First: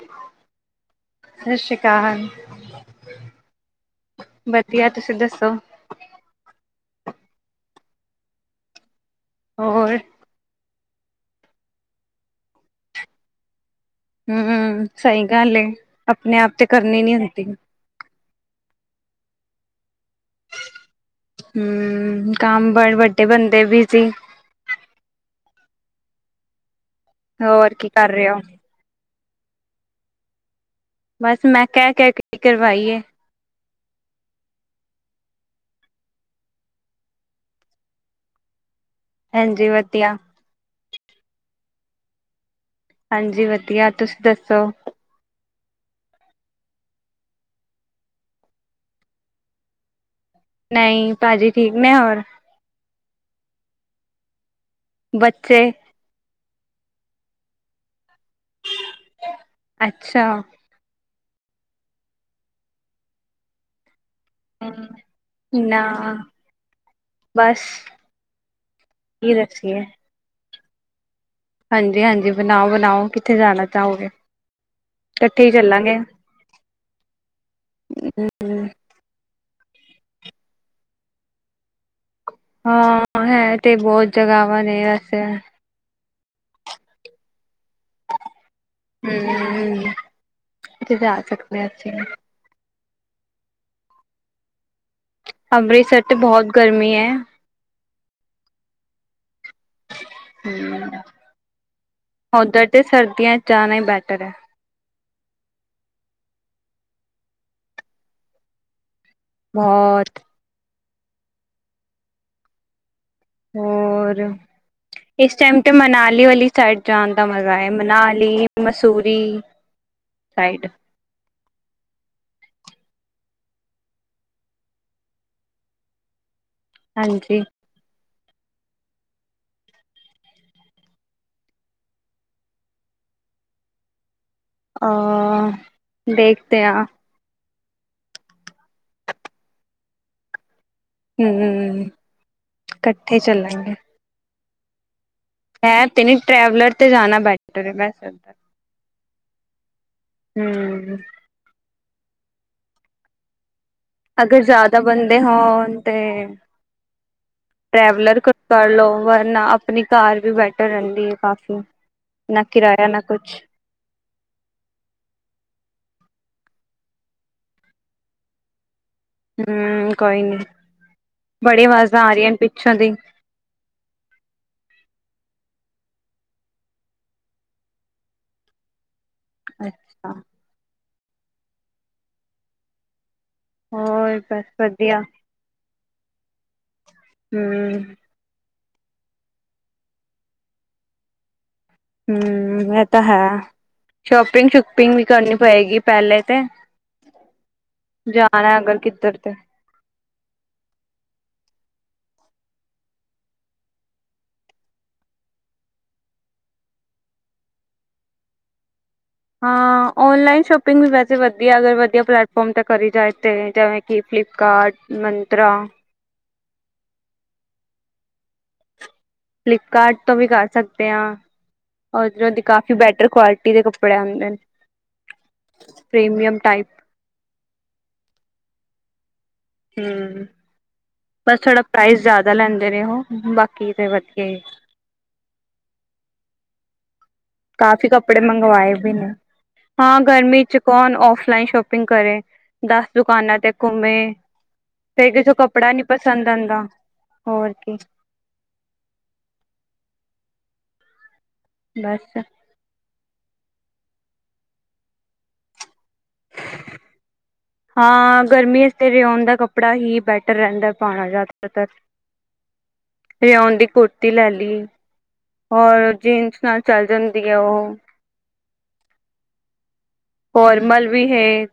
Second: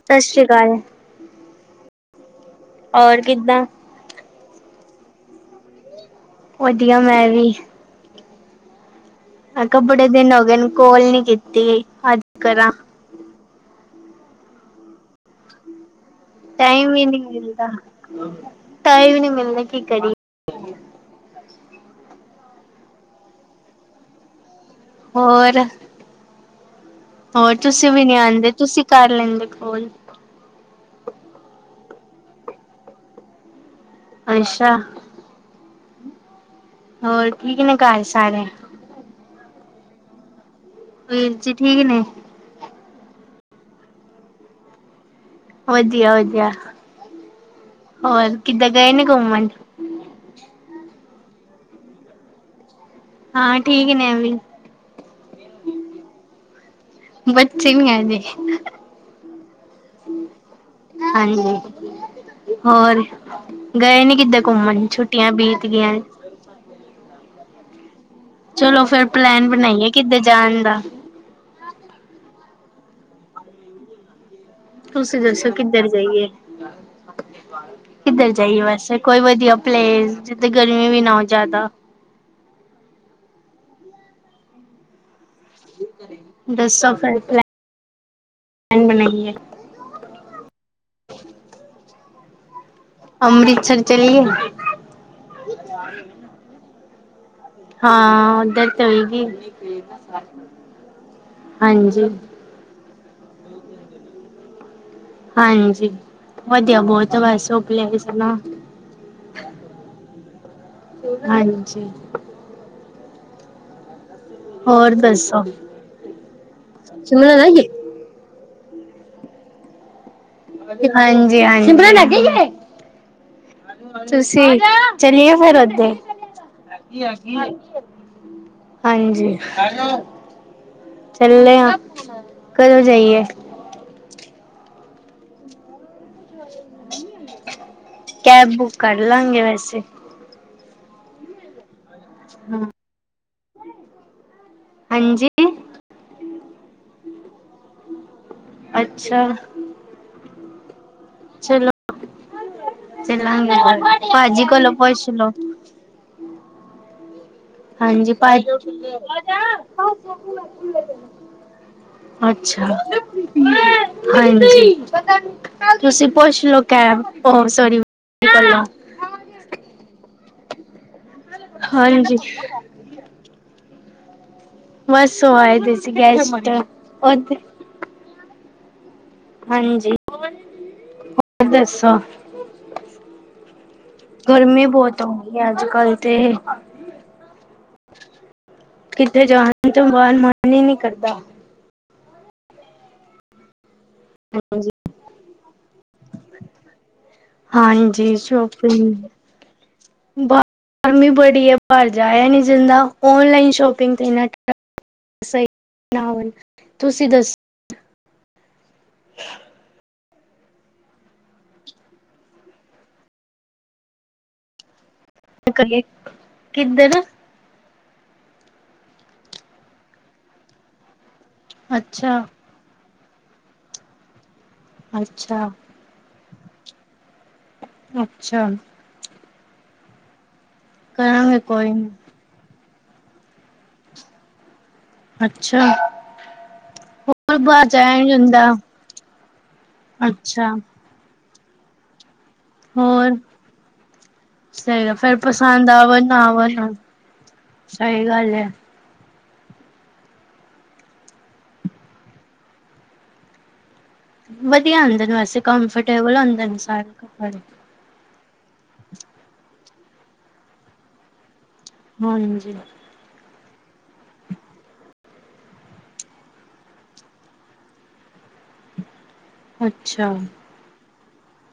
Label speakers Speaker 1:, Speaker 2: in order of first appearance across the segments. Speaker 1: ਸਤਿ ਸ੍ਰੀ ਅਕਾਲ।
Speaker 2: ਸਤਿ ਸ਼੍ਰੀ ਅਕਾਲ।
Speaker 1: ਹੋਰ ਕਿੱਦਾਂ
Speaker 2: ਵਧੀਆ ਤੁਸੀਂ ਦੱਸੋ
Speaker 1: ਵਧੀਆ ਮੈਂ ਵੀ ਮੈ ਕੇਆ
Speaker 2: ਹੋਰ
Speaker 1: ਬੜੇ ਦਿਨ ਹੋ ਗਏ ਕੋਲ ਨੀ ਕੀਤੀ--ਅੱਜ ਕਰਾਂ
Speaker 2: ਹਮ ਸਹੀ ਗੱਲ -ਏ-ਆਪਣੇ ਆਪ ਤੇ
Speaker 1: ਟਾਈਮ
Speaker 2: ਕਰਨੀ
Speaker 1: ਹੀ
Speaker 2: ਨੀ
Speaker 1: ਨਹੀਂ
Speaker 2: ਹੁੰਦੀ
Speaker 1: ਮਿਲਦਾ ਟਾਈਮ ਵੀ ਨਹੀਂ ਮਿਲਦਾ ਕੀ ਕਰੀਏ ਹ [unintelligible]
Speaker 2: ਹਮ ਕੰਮ ਬ ਵੱਡੇ ਬੰਦੇ ਵੀ ਸੀ
Speaker 1: ਹੋਰ ਹੋਰ
Speaker 2: ਕੀ
Speaker 1: ਤੁਸੀਂ ਵੀ
Speaker 2: ਕਰ
Speaker 1: ਨੀ
Speaker 2: ਰਹੇ ਹੋ
Speaker 1: ਆਉਂਦੇ ਤੁਸੀਂ ਕਰ ਲੈਂਦੇ ਕੋੋਲ
Speaker 2: ਬਸ ਮੈਂ ਕਹਿ ਕਹਿ ਕੇ ਕਾਰਵਾਈ -ਏ-
Speaker 1: ਅੱਛਾ। ਹੋਰ, ਠੀਕ ਨੇ ਘਰ ਸਾਰੇ।
Speaker 2: ਹਾਂਜੀ, ਵਧੀਆ।
Speaker 1: ਵੀਰ ਜੀ, ਠੀਕ ਨੇ?
Speaker 2: ਹਾਂਜੀ, ਵਧੀਆ ਤੁਸੀਂ ਦੱਸੋ।
Speaker 1: ਵਧੀਆ, ਵਧੀਆ। ਹੋਰ ਕਿੱਦੈ ਗਏ ਨੀਂ ਘੁੰਮਣ?
Speaker 2: ਨਈਂ, ਭਾਜੀ ਠੀਕ ਨੇ ਹੋਰ।
Speaker 1: ਹਾਂ, ਠੀਕ ਨੇ ਓ ਵੀ
Speaker 2: ਬੱਚੇ?
Speaker 1: ਬੱਚੇ ਨੀਂ ਆਏ ਦੇ
Speaker 2: ਅੱਛਾ
Speaker 1: ਹਾਂਜੀ, ਹੋਰ ਗਏ ਨੀਂ ਕਿੱਦੇ ਘੁੰਮਣ? ਛੁੱਟੀਆਂ ਬੀਤ
Speaker 2: ਨਾ
Speaker 1: ਗੀਆਂ ਐ।
Speaker 2: ਬਸ।
Speaker 1: ਚਲੋ ਫੇਰ
Speaker 2: ਕੀ
Speaker 1: ਪਲੈਨ
Speaker 2: ਦੱਸੀਏ
Speaker 1: ਬਣਾਈਏ, ਕਿੱਦੇ ਜਾਣ ਦਾ।
Speaker 2: ਹਾਂਜੀ-ਹਾਂਜੀ, ਬਨਾਓ-ਬਨਾਓ, ਕਿੱਥੇ ਜਾਣਾ ਚਾਹੋਗੇ?
Speaker 1: ਤੁਸੀਂ
Speaker 2: ਇਕੱਠੇ ਹੀ
Speaker 1: ਦੱਸੋ ਕਿੱਧਰ
Speaker 2: ਚੱਲਾਂਗੇ
Speaker 1: ਜਾਈਏ? ਕਿੱਧਰ ਜਾਈਏ
Speaker 2: ਹਮ
Speaker 1: ਵੇਸੇ? ਕੋਈ ਵਧੀਆ ਪਲੇਸ, ਜਿੱਥੇ ਗਰਮੀ ਵੀ ਨਾਂ ਹੋ ਜ਼ਿਆਦਾ।
Speaker 2: ਹਾਂ, ਹੈ ਤੇ ਬੋਤ ਜਗ੍ਹਾਵਾਂ ਨੇ ਵੈਸੇ।
Speaker 1: ਦੱਸੌ ਫੇਰ ਪਲੈ
Speaker 2: ਹਂ, ਕਿਥੇ ਜਾ ਸਕਦੇ ਆਂ ਅਸੀਂ?
Speaker 1: ਅੰਮ੍ਰਿਤਸਰ ਚੱਲੀਏ?
Speaker 2: ਅੰਮ੍ਰਿਤਸਰ ਤੇ ਬਹੁਤ ਗਰਮੀ ਏ।
Speaker 1: ਹਾਂ, ਓਧਰ ਤੇ ਹੋਏਗੀ।
Speaker 2: ਹਂ,
Speaker 1: ਹਾਂਜੀ।
Speaker 2: ਉਧਰ ਤੇ ਸਰਦੀਆਂ ਚ ਜਾਣਾ ਈ ਬੈਟਰ ਏ।
Speaker 1: ਹਾਂਜੀ, ਵਧੀਆ ਬਹੁਤ ਵੇਸੇ ਓ ਪਲੇਸ ਨਾਂ
Speaker 2: ਬੋਹਤ।
Speaker 1: ਹਾਂਜੀ।
Speaker 2: ਹੋਰ।
Speaker 1: ਹੋਰ
Speaker 2: ਇਸ
Speaker 1: ਦੱਸੋ?
Speaker 2: ਟਾਈਮ ਤੇ ਮਨਾਲੀ ਵਾਲੀ ਸਾਈਡ ਤੇ ਜਾਣ ਦਾ ਮਜ਼ਾ
Speaker 1: ਹਾਂਜੀ
Speaker 2: ਐ। ਮਨਾਲੀ ਮਸੂਰੀ। ਸਾਈਡ
Speaker 1: ਹਾਂਜੀ-ਹਾਂਜੀ। ਸਿਮਰਨ ਅੱਗੇ ਈ ਏ। ਤੁਸੀਂ ਚਲੀਏ ਫਿਰ ਓਦੇ
Speaker 2: ਹਾਂਜੀ
Speaker 1: ਹਾਂਜੀ। ਚੱਲੇ ਆਂ, ਕਦੋਂ ਜਾਈਏ।
Speaker 2: ਅ, ਦੇਖਤੇ ਆਂ।
Speaker 1: ਕੈਬ ਬੁੱਕ ਕਰ ਲਾਂਗੇ ਵੈਸੇ
Speaker 2: ਹਂ,
Speaker 1: ਹਾਂ।
Speaker 2: ਕੱਠੇ ਚੱਲਾਂਗੇ।
Speaker 1: ਹਾਂਜੀ
Speaker 2: ਕੈਬ ਤੇ ਨੀਂ, ਟਰੈਵਲਰ ਤੇ ਜਾਣਾ ਬੈਟਰ ਹੈਗਾ ਐ।
Speaker 1: ਅੱਛਾ।
Speaker 2: ਹਂ।
Speaker 1: ਚਲੋ, ਚੱਲਾਂਗੇ ਕਲ
Speaker 2: ਅਗਰ ਜ਼ਿਆਦਾ ਬੰਦੇ ਹੋਣ ਤੇ
Speaker 1: ਹਾਂਜੀ
Speaker 2: ਟਰੈਵਲਰ ਕ
Speaker 1: ਭਾ
Speaker 2: ਕਰ ਲੋ, ਵਰਨਾ ਆਪਣੀ ਕਾਰ ਵੀ ਬੈਟਰ ਰੈਂਦੀ ਐ ਕਾਫੀ। ਨਾ
Speaker 1: ਅੱਛਾ।
Speaker 2: ਕਿਰਾਇਆ, ਨਾ ਕੁਛ।
Speaker 1: ਹਾਂਜੀ, ਤੁਸੀਂ ਪੁੱਛ ਲੋ ਕੈਬ, ਓ ਸੋਰੀ [unintelligible]
Speaker 2: ਹੂੰ ਕੋਈ ਨੀ, ਬੜੀ ਅਵਾਜ਼ਾਂ ਆ
Speaker 1: ਹਾਂਜੀ,
Speaker 2: ਰੀਆਂ ਨੇ ਪਿੱਛੋਂ ਦੀ।
Speaker 1: ਬਸ, ਓ ਆਏ ਦੇ ਸੀ ਗੈਸਟ ਕੱਦ। [unintelligible] ਹਾਂਜੀ,
Speaker 2: ਅੱਛਾ
Speaker 1: ਹੋਰ ਦੱਸੋ?
Speaker 2: ਹੋਰ ਬਸ
Speaker 1: ਗਰਮੀ
Speaker 2: ਵਧੀਆ
Speaker 1: ਬੋਤ ਹੋ ਗਈ ਏ ਅੱਜ-ਕੱਲ੍ਹ ਤੇ।
Speaker 2: ਹੂੰ।
Speaker 1: ਕਿੱਥੇ ਜਾਨ 'ਚ ਬਾਰ ਮਨ ਈ ਨੀ ਕਰਦਾ।
Speaker 2: ਹੂੰ, ਐ ਤਾਂ ਹੈ। ਸ਼ੋਪਿੰਗ-ਸ਼ੁਪਿੰਗ ਵੀ ਕਰਨੀ ਪਏਗੀ, ਪਹਿਲੇ ਤੇ
Speaker 1: ਹਾਂਜੀ,
Speaker 2: ਜਾਨੈ ਐ, ਅਗਰ ਕਿੱਧਰ ਤੇ?
Speaker 1: ਬਾ ਆਰਮੀ ਬੜੀ ਏ, ਬਾਰ ਜਾਇਆ ਨੀ ਜਾਂਦਾ, ਔਨਲਾਈਨ ਸ਼ੋਪਿੰਗ ਤੇ ਨੈਟ ਟ ਸਹੀ ਨਾ ਹੋਵਨ, ਤੁਸੀਂ ਦੱਸੋ।
Speaker 2: ਹਾਂ, ਔਨਲਾਈਨ ਸ਼ੋਪਿੰਗ ਵੀ ਵੈਸੇ ਵਦੀਆ, ਅਗਰ ਵਦੀਆ ਪਲੈਟਫੋਰਮ 'ਤੇ ਕਰੀ ਜਾਏ ਤੇ ਜਿਵੇਂ ਕੇ, ਫਲਿਪਕਾਰਟ, ਮੰਨ
Speaker 1: 'ਤੇ ਕਰੀਏ, ਕਿੱਧਰ?
Speaker 2: ਫਲਿੱਪਕਾਰਟ ਤੋਂ ਵੀ ਕਰ ਸਕਦੇ ਆਂ,
Speaker 1: ਅੱਛਾ
Speaker 2: ਓਧਰੋਂ ਦੀ ਕਾ ਕੇ ਬੈਟਰ ਕੁਆਲਿਟੀ ਦੇ ਕੱਪੜੇ ਆਂਦੇ ਨ।
Speaker 1: ਅੱਛਾ।
Speaker 2: Premium type.
Speaker 1: ਅੱਛਾ।
Speaker 2: ਹੂੰ, ਬਸ
Speaker 1: ਕਰਾਂਗੇ
Speaker 2: ਥੋੜਾ
Speaker 1: ਕੋਈ ਨੀ
Speaker 2: ਪ੍ਰਾਈਜ਼ ਜਾਦਾ ਲੈਂਦੇ ਨੇ ਓ, ਬਾਕੀ ਤੇ ਵਦੀਆ ਈ।
Speaker 1: ਅੱਛਾ, ਓ।
Speaker 2: ਕਾਫੀ ਕੱਪੜੇ ਮੰਗਵਾਏ ਵੀ ਨੇ, ਹਾਂ। ਗਰਮੀ
Speaker 1: ਅੱਛਾ
Speaker 2: 'ਚ ਕੋਨ ਔਫ ਫਲਾਈਨ ਸ਼ੋਪਿੰਗ ਕਰੇ। ਦਸ
Speaker 1: ਹੋਰ
Speaker 2: ਦੁਕਾਨਾਂ ਤੇ ਘੁੰਮੇ,
Speaker 1: ਸਹੀ
Speaker 2: ਫੇਰ ਕਿਥੋ
Speaker 1: ਪਸੰਦ
Speaker 2: ਕੱਪੜਾ ਨੀ
Speaker 1: ਆਵਣ ਨਾ
Speaker 2: ਪਸੰਦ ਆਂਦਾ।
Speaker 1: ਆਵਣ
Speaker 2: ਹੋਰ ਕੀ।
Speaker 1: ਸਹੀ ਗੱਲ ਏ।
Speaker 2: ਬਸ।
Speaker 1: ਵਦੀਆ ਹੁੰਦੇ ਵੈਸੇ ਕੰਫਰਟੇਬਲ ਹੁੰਦੇ ਸਾਰੇ ਕੱਪੜੇ।
Speaker 2: ਹਾਂ, ਗਰਮੀਆ 'ਚ 'ਤੇ ਰਿਓਨ ਦਾ ਕੱਪੜਾ ਹੀ ਬੈਟਰ ਰੈਂਦਾ, ਪਾਨਾ ਜ਼ਿਆਦਾਤਰ।
Speaker 1: ਹਾਂਜੀ।
Speaker 2: ਰਿਓਨ ਦੀ ਕੁੜਤੀ ਲੈ ਲੀ। ਹੋਰ ਜੀਨਸ ਨਾਲ ਚੱਲ ਜਾਂਦੀ ਏ ਉਹ।
Speaker 1: ਅੱਛਾ।
Speaker 2: ਫੋਰਮਲ ਵੀ ਹੈ।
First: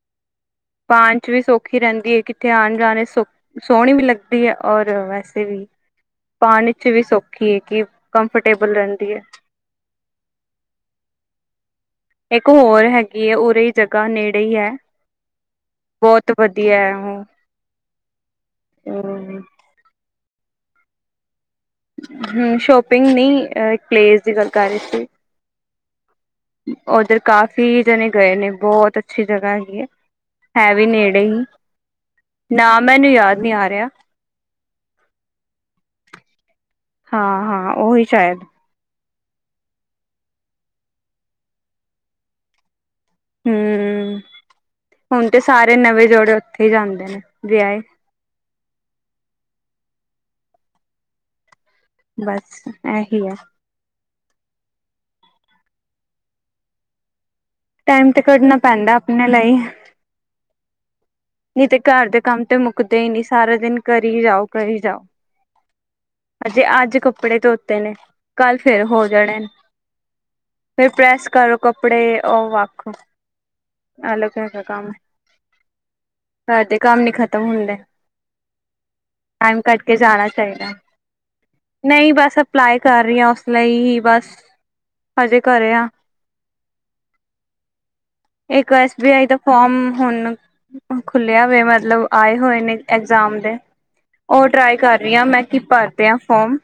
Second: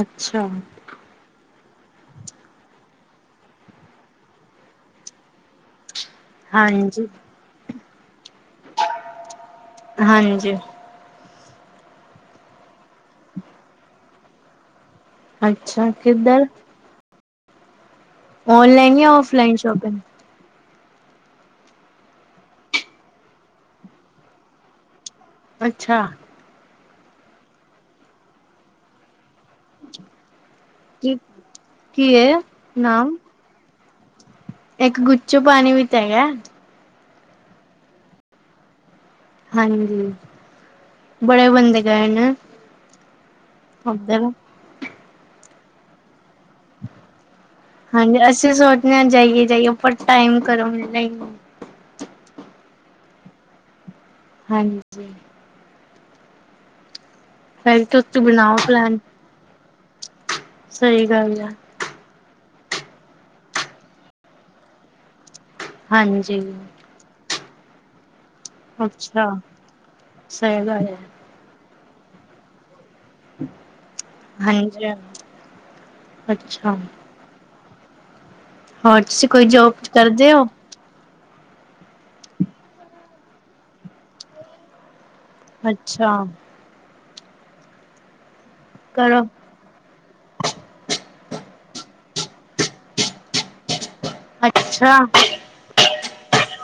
Speaker 1: ਅੱਛਾ।
Speaker 2: ਪਾਨ 'ਚ ਵੀ ਸੌਖੀ ਰੈਂਦੀ ਏ, ਕਿੱਥੇ ਆਨ- ਜਾਨ 'ਚ ਸੌਖ ਸੋਹਣੀ ਵੀ ਲੱਗਦੀ ਐ, ਔਰ ਵੈਸੇ ਵੀ ਪਾਨ 'ਚ ਵੀ
Speaker 1: ਹਾਂਜੀ
Speaker 2: ਸੌਖੀ ਏ, ਕਿ ਕੰਫਰਟੇਬਲ ਰੈਂਦੀ ਏ।
Speaker 1: ਹਾਂਜੀ।
Speaker 2: ਇੱਕ ਹੋਰ ਹੈਗੀ, ਉਰੇ ਦੀ ਜਗ੍ਹਾ, ਨੇੜੇ ਈ ਐ। ਬੋਤ ਵਧੀਆ ਐ ਉਹ।
Speaker 1: ਔਨਲਾਈਨ ਯਾ ਔਫਲਾਈਨ ਸ਼ੋਪਿੰਗ।
Speaker 2: ਹੂੰ, ਸ਼ੋਪਿੰਗ ਨੀ, ਅਹ ਪਲੇਸ ਦੀ ਗੱਲ ਕਰ ਰੇ ਸੀ।
Speaker 1: ਅੱਛਾ।
Speaker 2: ਓਧਰ ਕਾਫ਼ੀ ਜਨੇ ਗਏ ਨੇ ਬੋਤ ਅੱਛੀ ਜਗੈ। ਹੈ ਵੀ
Speaker 1: ਕੀ
Speaker 2: ਨੇੜੇ ਈ,
Speaker 1: ਕੀ ਏ
Speaker 2: ਨਾਂ ਮੈਨੂੰ
Speaker 1: ਨਾਮ
Speaker 2: ਯਾਦ ਨੀ ਆ ਰੇਆ।
Speaker 1: ਇੱਕ ਗੁੱਚੋ ਪਾਨੀ ਵੀ ਤੇ ਹੈਗੈ।
Speaker 2: ਹਾਂ-ਹਾਂ ਓਹੀ ਸ਼ਾਯਦ
Speaker 1: ਹਾਂਜੀ, ਬੜੇ ਬੰਦੇ ਗਏ ਨੇ ਓਧਰ
Speaker 2: ਹੁਨ ਤੇ ਸਾਰੇ ਨਵੇਂ ਜੋੜੇ ਓੱਥੇ ਈ ਜਾਂਦੇ ਨੇ ਵੇਆਏ
Speaker 1: ਹਾਂਜੀ, ਅਸੀ ਸੋਚਨੇ ਆਂ ਜਾਈਏ-ਜਾਈਏ ਪਰ ਟਾਈਮ ਘਰੋ ਨਈ
Speaker 2: ਬਾੱਸ ਐਹੀ ਐ।
Speaker 1: ਹਾਂਜੀ। ਫਿਰ
Speaker 2: ਟਾਈਮ
Speaker 1: ਤੁਸੀਂ
Speaker 2: ਤੇ
Speaker 1: ਬਣਾਓ
Speaker 2: ਕੱਢਨਾ ਪੈਂਦਾ ਆਪਨੇ ਲਈ।
Speaker 1: ਸਈ ਗਾੱਲ ਐ।
Speaker 2: ਨਈ ਤੇ ਘਾਰ ਦੇ ਕਾੰਮ ਤੇ ਮੁੱਕਦੇ ਈ ਨੀ, ਸਾਰਾ ਦਿਨ ਕਰੀ ਜਾਓ ਕਰੀ ਜਾਓ।
Speaker 1: ਹਾਂਜੀ
Speaker 2: ਅਜੇ ਆੱਜ ਕੱਪੜੇ ਧੋਤੇ ਨੇ। ਕਾੱਲ ਫੇਰ ਹੋ
Speaker 1: ਅੱਛਾ
Speaker 2: ਜਾਨੇਨ
Speaker 1: ਸਹੀ ਗੱਲ
Speaker 2: ਫੇਰ
Speaker 1: ਹੈ
Speaker 2: ਪ੍ਰੈਸ ਕਰੋ, ਕੱਪੜੇ ਓ ਵਾੱਖ
Speaker 1: [inaudible]
Speaker 2: ਅਲਗ ਹੈਗਾ ਕਾੰਮ,
Speaker 1: ਹਾਂਜੀ।
Speaker 2: ਘਾਰ
Speaker 1: ਅੱਛਾ
Speaker 2: ਦੇ ਕਾੰਮ ਨੀ ਖਤਮ ਹੁੰਦੇ।
Speaker 1: ਹੋਰ ਤੁਸੀਂ ਕੋਈ
Speaker 2: ਟਾਈਮ
Speaker 1: ਜੋਬ
Speaker 2: ਕਾੱਢ ਕੇ ਜਾਨਾ
Speaker 1: ਕਰਦੇ ਹੋ?
Speaker 2: ਚਾਈਦੈ। ਨਈ ਬਾੱਸ ਅਪਲਾਈ ਕਾਰ ਰੀ ਆ ਉਸ ਲਈ ਹੀ ਬਾੱਸ ਹਜੇ ਘਰੇ ਆ।
Speaker 1: [unintelligible]
Speaker 2: ਇੱਕ ਐਸ ਬੀ
Speaker 1: ਕਰੋ
Speaker 2: ਆਈ ਦਾ ਫੋਮ ਹੁਨ ਖੁੱਲੇਆ ਵੇ ਮਤਲਬ ਆਏ ਹੋਏ ਨੇ ਐਗਜ਼ਾਮ ਦੇ। ਓ ਟਰਾਈ ਕਾਰ
Speaker 1: ਅੱਛਾ।
Speaker 2: ਰੀ ਆਂ ਮੈਂ ਕਿ ਭਾਰਦੇਆਂ ਫੋਮ,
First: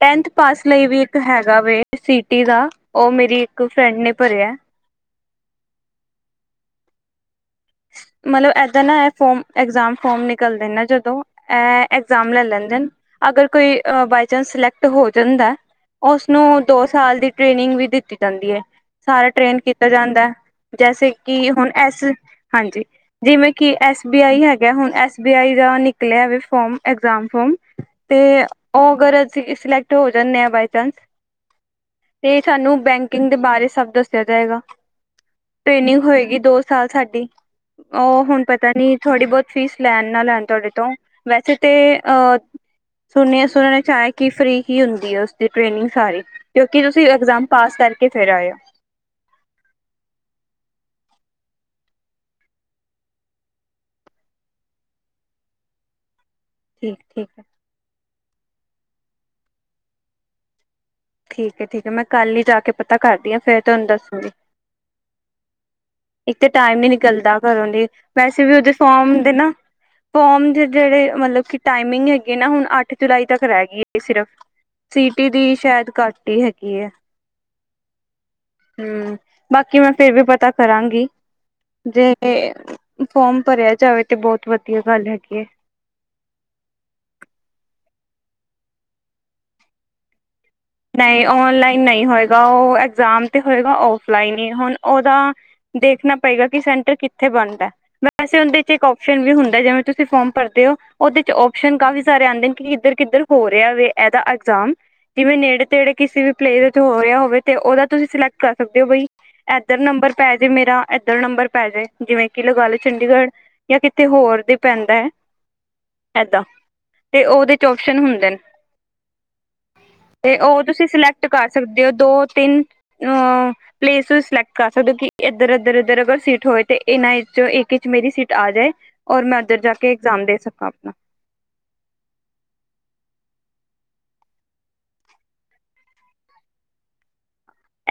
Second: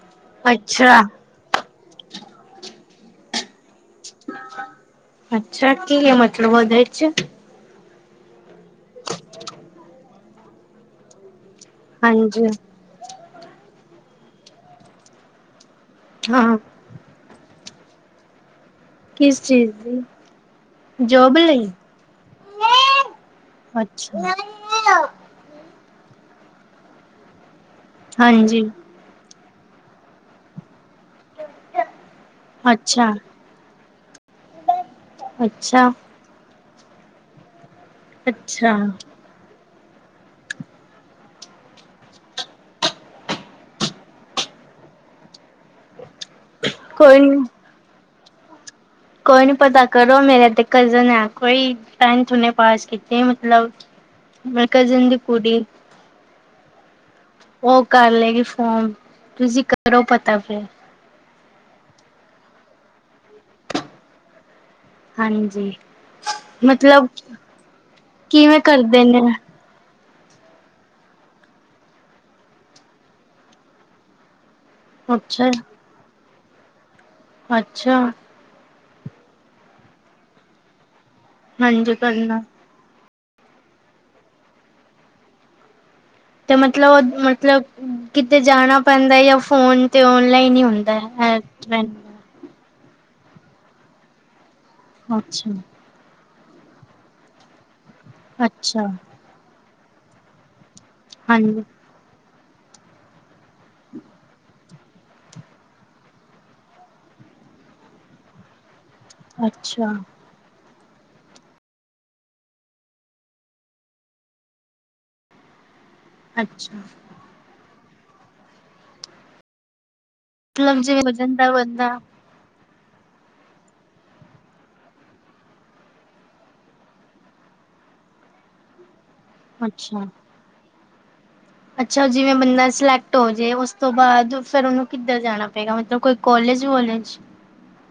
Speaker 2: ਟੈਂਥ ਪਾਸ ਲਈ
Speaker 1: ਅੱਛਾ
Speaker 2: ਵੀ ਇੱਕ ਹੈਗਾ ਵੇ। ਸਿਟੀ ਦਾ, ਓ ਮੇਰੀ ਇੱਕ ਫਰੈਂਡ ਨੇ ਭਰੇਐ।
Speaker 1: ਅੱਛਾ, ਕੀ ਏ ਮਤਲਬ ਓਦੇ ਚ?
Speaker 2: ਮਲਬ ਐਦਾ ਨਾ ਐ ਫੋਮ, ਐਗਜ਼ਾਮ ਫੋਮ ਨਿਕਲਦੇ ਨਾ ਜਦੋ ਐ ਐਗਜ਼ਾਮ ਲੈ
Speaker 1: ਹਾਂਜੀ
Speaker 2: ਲੈਂਦੇ ਨ ਅਗਰ ਕੋਈ ਬਾਏ ਚਾਂਸ ਸਿਲੈਕਟ ਹੋ ਜਾਂਦੈ
Speaker 1: ਹਾਂ
Speaker 2: ਓਸਨੂੰ ਦੋ ਸਾਲ ਦੀ ਟ੍ਰੇਨਿੰਗ ਵੀ ਦਿੱਤੀ ਜਾਂਦੀ ਏ। ਸਾਰਾ
Speaker 1: ਕਿਸ
Speaker 2: ਟ੍ਰੇਨ
Speaker 1: ਚੀਜ਼
Speaker 2: ਕੀਤਾ
Speaker 1: ਦੀ
Speaker 2: ਜਾਂਦੈ ਜੈਸੇ
Speaker 1: ਜੋਬ
Speaker 2: ਕਿ
Speaker 1: ਲਈ
Speaker 2: ਹੁਨ ਐਸ ਹਾਂਜੀ, ਜਿਵੇਂ ਕਿ ਐਸ ਬੀ
Speaker 1: ਅੱਛਾ
Speaker 2: ਆਈ ਹੈਗੈ ਹੁਨ ਐਸ ਵੀ ਆਈ ਦਾ ਨਿਕਲੇਆ ਵੇ ਫੋਮ, ਐਗਜ਼ਾਮ ਫੋਮ ਤੇ
Speaker 1: ਹਾਂਜੀ
Speaker 2: ਓ ਅਗਰ ਅਸੀ ਈ ਸਿਲੈਕਟ ਹੋ ਜਾਨੇ ਆਂ ਬਾਏ ਚਾਂਸ ਤੇ ਸਾਨੂੰ
Speaker 1: ਅੱਛਾ
Speaker 2: ਬੈਂਕਿੰਗ ਦੇ ਬਾਰੇ ਸਾੱਬ ਦੱਸੇਆ ਜਾਏਗਾ,
Speaker 1: ਅੱਛਾ
Speaker 2: ਟ੍ਰੇਨਿੰਗ ਹੋਏਗੀ ਦੋ ਸਾਲ ਸਾਡੀ, ਓ ਹੁਨ ਪਤਾ
Speaker 1: ਅੱਛਾ
Speaker 2: ਨੀ ਥੋੜੀ ਬੋਤ ਫੀਸ ਲੈਨ ਨਾ ਲੈਨ ਤੋਆਡੇ ਤੋਂ ਵੈਸੇ ਤੇ ਅ ਸੁਨੇਐ ਸੁਨਨ ਏਚ‌ ਆਯੈ ਕਿ ਫ੍ਰੀ ਹੀ ਹੁੰਦੀ ਐ ਉਸਦੀ ਟ੍ਰੇਨਿੰਗ ਸਾਰੀ। ਕਯੋਕਿ ਤੁਸੀ
Speaker 1: ਕੋਈ ਨੀ
Speaker 2: ਐਗਜ਼ਾਮ ਪਾਸ ਕਾਰਕੇ ਫੇਰ ਆਏ ਓ।
Speaker 1: ਕੋਈ ਨੀ ਪਤਾ ਕਰੋ ਮੇਰੇ ਤੇ ਕਜ਼ਨ ਹੈ ਕੋਈ, ਟੈਂਥ ਉਨੇ ਪਾਸ ਕੀਤੀ ਐ ਮਤਲਵ ਮੈਂ ਕਜ਼ਨ ਦੀ ਕੁੂੜੀ
Speaker 2: ਠੀਕ-ਠੀਕ ਐ।
Speaker 1: ਓ ਕਾਰ ਲੇ ਗੀ ਫੋਮ, ਤੁਸੀ ਕਰੋ ਪਤਾ ਫੇਰ
Speaker 2: ਠੀਕ ਐ ਠੀਕ ਐ ਮੈਂ ਕੱਲ ਈ ਜਾ ਕੇ ਪਤਾ ਕਾਰਦੀ ਆਂ ਫੇਰ ਤੋਆਨੂੰ ਦੱਸੂੰਗੀ।
Speaker 1: ਹਾਂਜੀ।
Speaker 2: ਏਕ ਤੇ ਟਾਈਮ ਨੀ
Speaker 1: ਮਤਲਬ
Speaker 2: ਨਿਕਲਦਾ ਘਰੋਂ ਦੀ, ਵੈਸੇ ਵੀ
Speaker 1: ਕਿਵੇਂ
Speaker 2: ਓਦੇ
Speaker 1: ਕਰਦੇ ਨੇ
Speaker 2: ਫੋਮ ਦੇ ਨਾ ਫੋਮ ਦੇ ਜੇੜੇ ਮਲਬ ਕਿ ਟਾਈਮਿੰਗ ਹੈਗੀ ਨਾ, ਹੁਨ ਅੱਠ ਜੁਲਾਈ ਤੱਕ ਰੈ ਗੀ ਏ ਸਿਰਫ। ਸੀਟੀ
Speaker 1: ਅੱਛਾ
Speaker 2: ਦੀ ਸ਼ੈਦ ਘੱਟ ਈ ਹੈਗੀ ਏ।
Speaker 1: ਅੱਛਾ।
Speaker 2: ਹੂੰ, ਬਾਕੀ ਮੈਂ ਫੇਰ ਵੀ ਪਤਾ ਕਰਾਂਗੀ
Speaker 1: ਹਾਂਜੀ
Speaker 2: ਜੇ
Speaker 1: ਕਰਨਾ
Speaker 2: ਫੋਮ ਭਰਿਆ ਜਾਵੇ ਤੇ ਬੋਤ ਵਦੀਆ ਗੱਲ ਹੈਗੀ ਐ।
Speaker 1: ਤੇ ਮਤਲਬ ਓ ਮਤਲਬ ਕਿਤੇ ਜਾਨਾ ਪੈਂਦਾ ਜਾਂ ਫੋਨ ਤੇ ਔਨਲਾਈਨ ਈ ਹੁੰ
Speaker 2: ਨਈਂ ਔਨਲਾਈਨ ਨਈਂ ਹੋਏਗਾ, ਓ ਐਗਜ਼ਾਮ ਤੇ ਹੋਏਗਾ ਔਫਲਾਈਨ ਈ ਹੁਨ ਓਦਾ
Speaker 1: ਅੱਛਾ
Speaker 2: ਦੇਖਨਾ ਪਏਗਾ ਕੇ ਸੈਂਟਰ ਕਿੱਥੇ ਬਨਦੈ, ਵੈਸੇ ਓਦੇ ਚ ਇੱਕ
Speaker 1: ਅੱਛਾ
Speaker 2: ਔਪਸ਼ਨ ਵੀ ਹੁੰਦਾ ਜਿਵੇਂ ਤੁਸੀਂ ਫੋਮ ਭਰਦੇ ਓਂ, ਓਦੇ ਚ
Speaker 1: ਹਾਂਜੀ
Speaker 2: ਓਪਸ਼ਨ ਕਾਫੀ ਸਾਰੇ ਆਂਦੇ ਨੇ ਕੀ ਇੱਦਰ ਕਿੱਦਰ ਹੋ ਰਿਆ ਵੇ ਏਦਾ ਅਗਜ਼ਾਮ ਜਿਵੇਂ ਨੇੜੇ ਜੇੜੇ ਕਿਸੇ ਵੀ ਪਲੇਵੇ ਤੇ ਹੋ ਰਿਆ ਹੋਵੇ ਤੇ ਓਦਾ ਤੁਸੀਂ ਸਿਲੈਕਟ ਕਰ ਸਕਦੇ ਹੋ, ਬਈ ਐਦਰ
Speaker 1: ਅੱਛਾ
Speaker 2: ਨੰਬਰ ਪੈ ਜੇ ਮੇਰਾ ਐਦਰ ਨੰਬਰ ਪੈ ਜੇ, ਜਿਵੇਂ ਕੀ ਲਗਾ ਲੋ ਚੰਡੀਗੜ ਜਾਂ ਕਿਤੇ ਹੋਰ ਦੇ ਪੈਂਦਾ ਐ, ਐਦਾਂ
Speaker 1: ਅੱਛਾ
Speaker 2: ਤੇ ਓਦੇ ਚ ਓਪਸ਼ਨ ਹੁੰਦੇ ਨੇ। ਤੇ ਓ
Speaker 1: ਮਤਲਬ
Speaker 2: ਤੁਸੀਂ
Speaker 1: ਜਿਵੇਂ ਹੋ
Speaker 2: ਸਿਲੈਕਟ ਕਰ
Speaker 1: ਜਾਂਦਾ
Speaker 2: ਸਕਦੇ ਓਂ,
Speaker 1: ਬੰਦਾ
Speaker 2: ਦੋ-ਤਿੰਨ ਅ ਪਲੇਸੀਸ ਸਿਲੈਕਟ ਕਰ ਸਕਦੇ ਓਂ ਕੇ ਏਦਰ-ਏਦਰ-ਏਦਰ ਅਗਰ ਸੀਟ ਹੋਏ ਤੇ ਏਨਾਂ ਵਿਚੋਂ ਇਕ ਵਿਚ ਮੇਰੀ ਸੀਟ ਆ ਜਾਏ। ਔਰ ਮੈਂ ਓਦਰ ਜਾ ਕੇ
Speaker 1: ਅੱਛਾ
Speaker 2: ਇਗਜ਼ਾਮ ਦੇ ਸਕਾਂ ਆਪਨਾ।
Speaker 1: ਅੱਛਾ ਜਿਵੇਂ ਬੰਦਾ ਸਿਲੈਕਟ ਹੋਜੇ ਉਸ ਤੋਂ ਬਾਦ ਫੇਰ ਓਨੂੰ ਕਿੱਦਰ ਜਾਨਾ ਪਏਗਾ ਮਤਲਬ ਕੋਈ ਕੋਲੇਜ ਵੋਲੇਜ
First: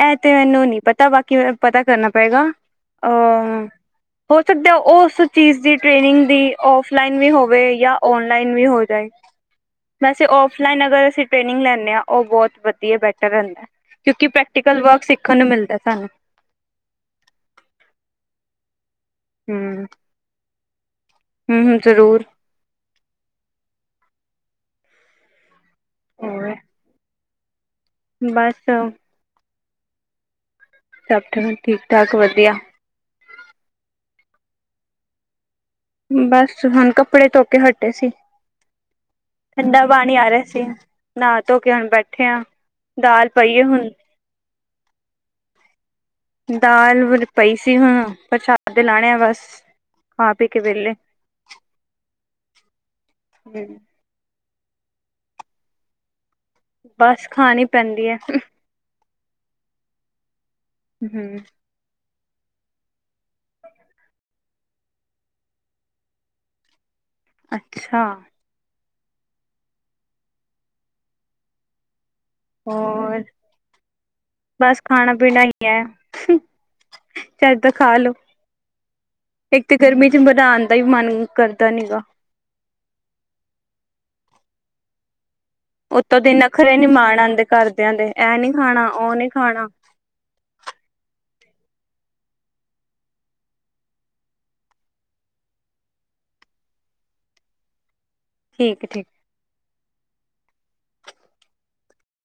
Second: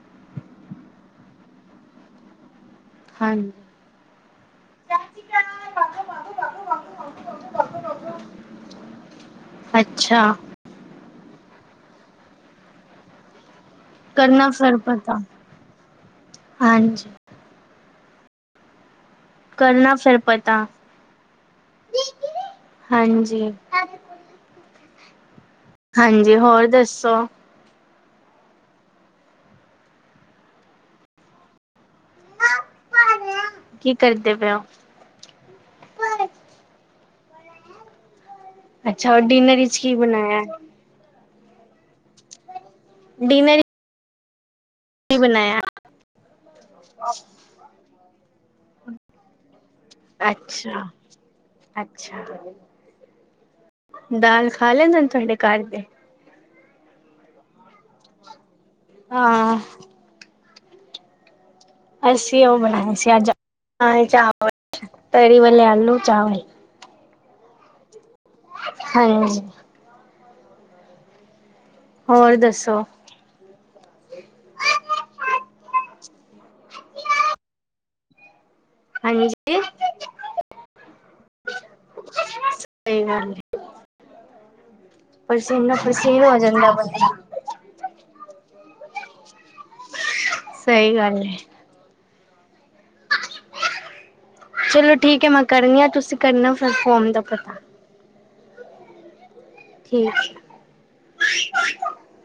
Speaker 2: ਐ ਤੇ ਮੈਨੂੰ ਨੀ ਪਤਾ ਬਾਕੀ ਮੈਂ ਪਤਾ ਕਰਨਾ ਪਏਗਾ।
Speaker 1: ਹਨ
Speaker 2: ਅ ਹੋ ਸਕਦਾ ਓਸ ਚੀਜ਼ ਦੀ ਟ੍ਰੇਨਿੰਗ ਦੀ ਔਫਲਾਈਨ ਵੀ ਹੋਵੇ ਜਾਂ ਔਨਲਾਈਨ ਵੀ ਹੋ ਤੇ
Speaker 1: ਅੱਛਾ।
Speaker 2: ਫਲੈਨ ਅਗਰ ਅਸੀ ਟ੍ਰੇਨਿੰਗ ਲੈਨੇ ਆ ਓ ਬੋਤ ਵਦੀਆ ਬੈਟਰ ਰੈਂਦਾ, ਕਿਓਂਕਿ‌ ਪ੍ਰੈਕ
Speaker 1: ਸਾਨੂੰ ਪਤਾ, ਹਾਂਜੀ। ਕਰਨਾ ਫਿਰ ਪਤਾ।
Speaker 2: ਹੂੰ-ਹੂੰ ਜ਼ਰੂਰ
Speaker 1: ਹਾਂਜੀ। ਹਾਂਜੀ, ਹੋਰ ਦੱਸੋ
Speaker 2: ਬੱਸ ਸਬ ਠਨੂੰ ਠੀਕ-ਠਾਕ ਵਦੀਆ।
Speaker 1: ਕੀ ਕਰਦੇ ਪਏ ਓਂ?
Speaker 2: ਬਸ ਹੁਨ ਕੱਪੜੇ ਧੋ ਕੇ ਹਟੇ ਸੀ।
Speaker 1: ਅੱਛਾ ਔਰ ਡਿਨਰ ਵਿੱਚ
Speaker 2: ਠੰਡਾ
Speaker 1: ਕੀ
Speaker 2: ਪਾਨੀ ਆ
Speaker 1: ਬਣਾਇਆ
Speaker 2: ਰਿਆ ਸੀ। ਨਾ ਧੋ ਕੇ ਹੁਨ ਬੈਠੇ ਆਂ, ਦਾਲ
Speaker 1: ਡਿਨਰ
Speaker 2: ਪਈਏ ਹੁਨ।
Speaker 1: ਕੀ ਬਨਾਇਆ?
Speaker 2: ਦਾਲ ਪਈ ਸੀ ਹੁਨ, ਪ੍ਰਸ਼ਾਦੇ ਲਾਨੇ ਆ ਬਸ।
Speaker 1: ਅੱਛਾ-ਅੱਛਾ।
Speaker 2: ਹੂੰ।
Speaker 1: ਦਾਲ ਖਾ ਲੈਂਦੇ ਨੇ ਥੋਡੇ ਘਰ ਦੇ।
Speaker 2: ਬਸ ਖਾਨੀ ਪੈਂਦੀ ਐ।
Speaker 1: ਹਾਂ।
Speaker 2: ਹੂੰ।
Speaker 1: ਅਸੀਂ ਓ ਬਨਾਇਆ ਸੀ ਅੱਜ ਦਾਲ ਚਾਵਲ ਤਰੀ ਵਾਲੇੇ ਆਲੂ ਚਾਵਲ।
Speaker 2: ਅੱਛਾ।
Speaker 1: ਹੂੰ। ਹੋਰ ਦੱ
Speaker 2: ਹੋਰ ਬਸ ਖਾਣਾ ਪੀਣਾ ਈ ਐ ਚੱਜ ਦਾ ਖਾਲੋੋ।
Speaker 1: ਹਾਂਜੀ
Speaker 2: ਇੱਕ ਤਾਂ
Speaker 1: ਸਹੀ
Speaker 2: ਗਰਮੀ ਚ ਮਧਾਣ ਦਾ ਈ ਮਨ ਕਰਦਾ ਨੀ ਗਾ।
Speaker 1: ਸਈ ਗੱਲ ਏ। ਪਰਸੋਂ ਨੂੰ ਨਾ
Speaker 2: ਓਤੋਂ ਦੀ ਅੱਖਰੇ ਨੀ ਮਾਣ ਆਂਦੇ ਘਰਦਿਆਂ ਦੇ ਐ ਨੀ ਖਾਣਾ ਓ ਨੀ ਖਾਣਾ।
Speaker 1: ਸਈ ਗੱਲ ਏ। ਚਲੋ ਠੀਕ ਐ ਮੈਂ ਕਰਨੀ ਆ ਤੁਸੀਂ ਕਰਨਾ ਫਿਰ ਫੋਮ ਦਾ ਪਤਾ।
Speaker 2: ਠੀਕ-ਠੀਕ
Speaker 1: ਠੀਕ।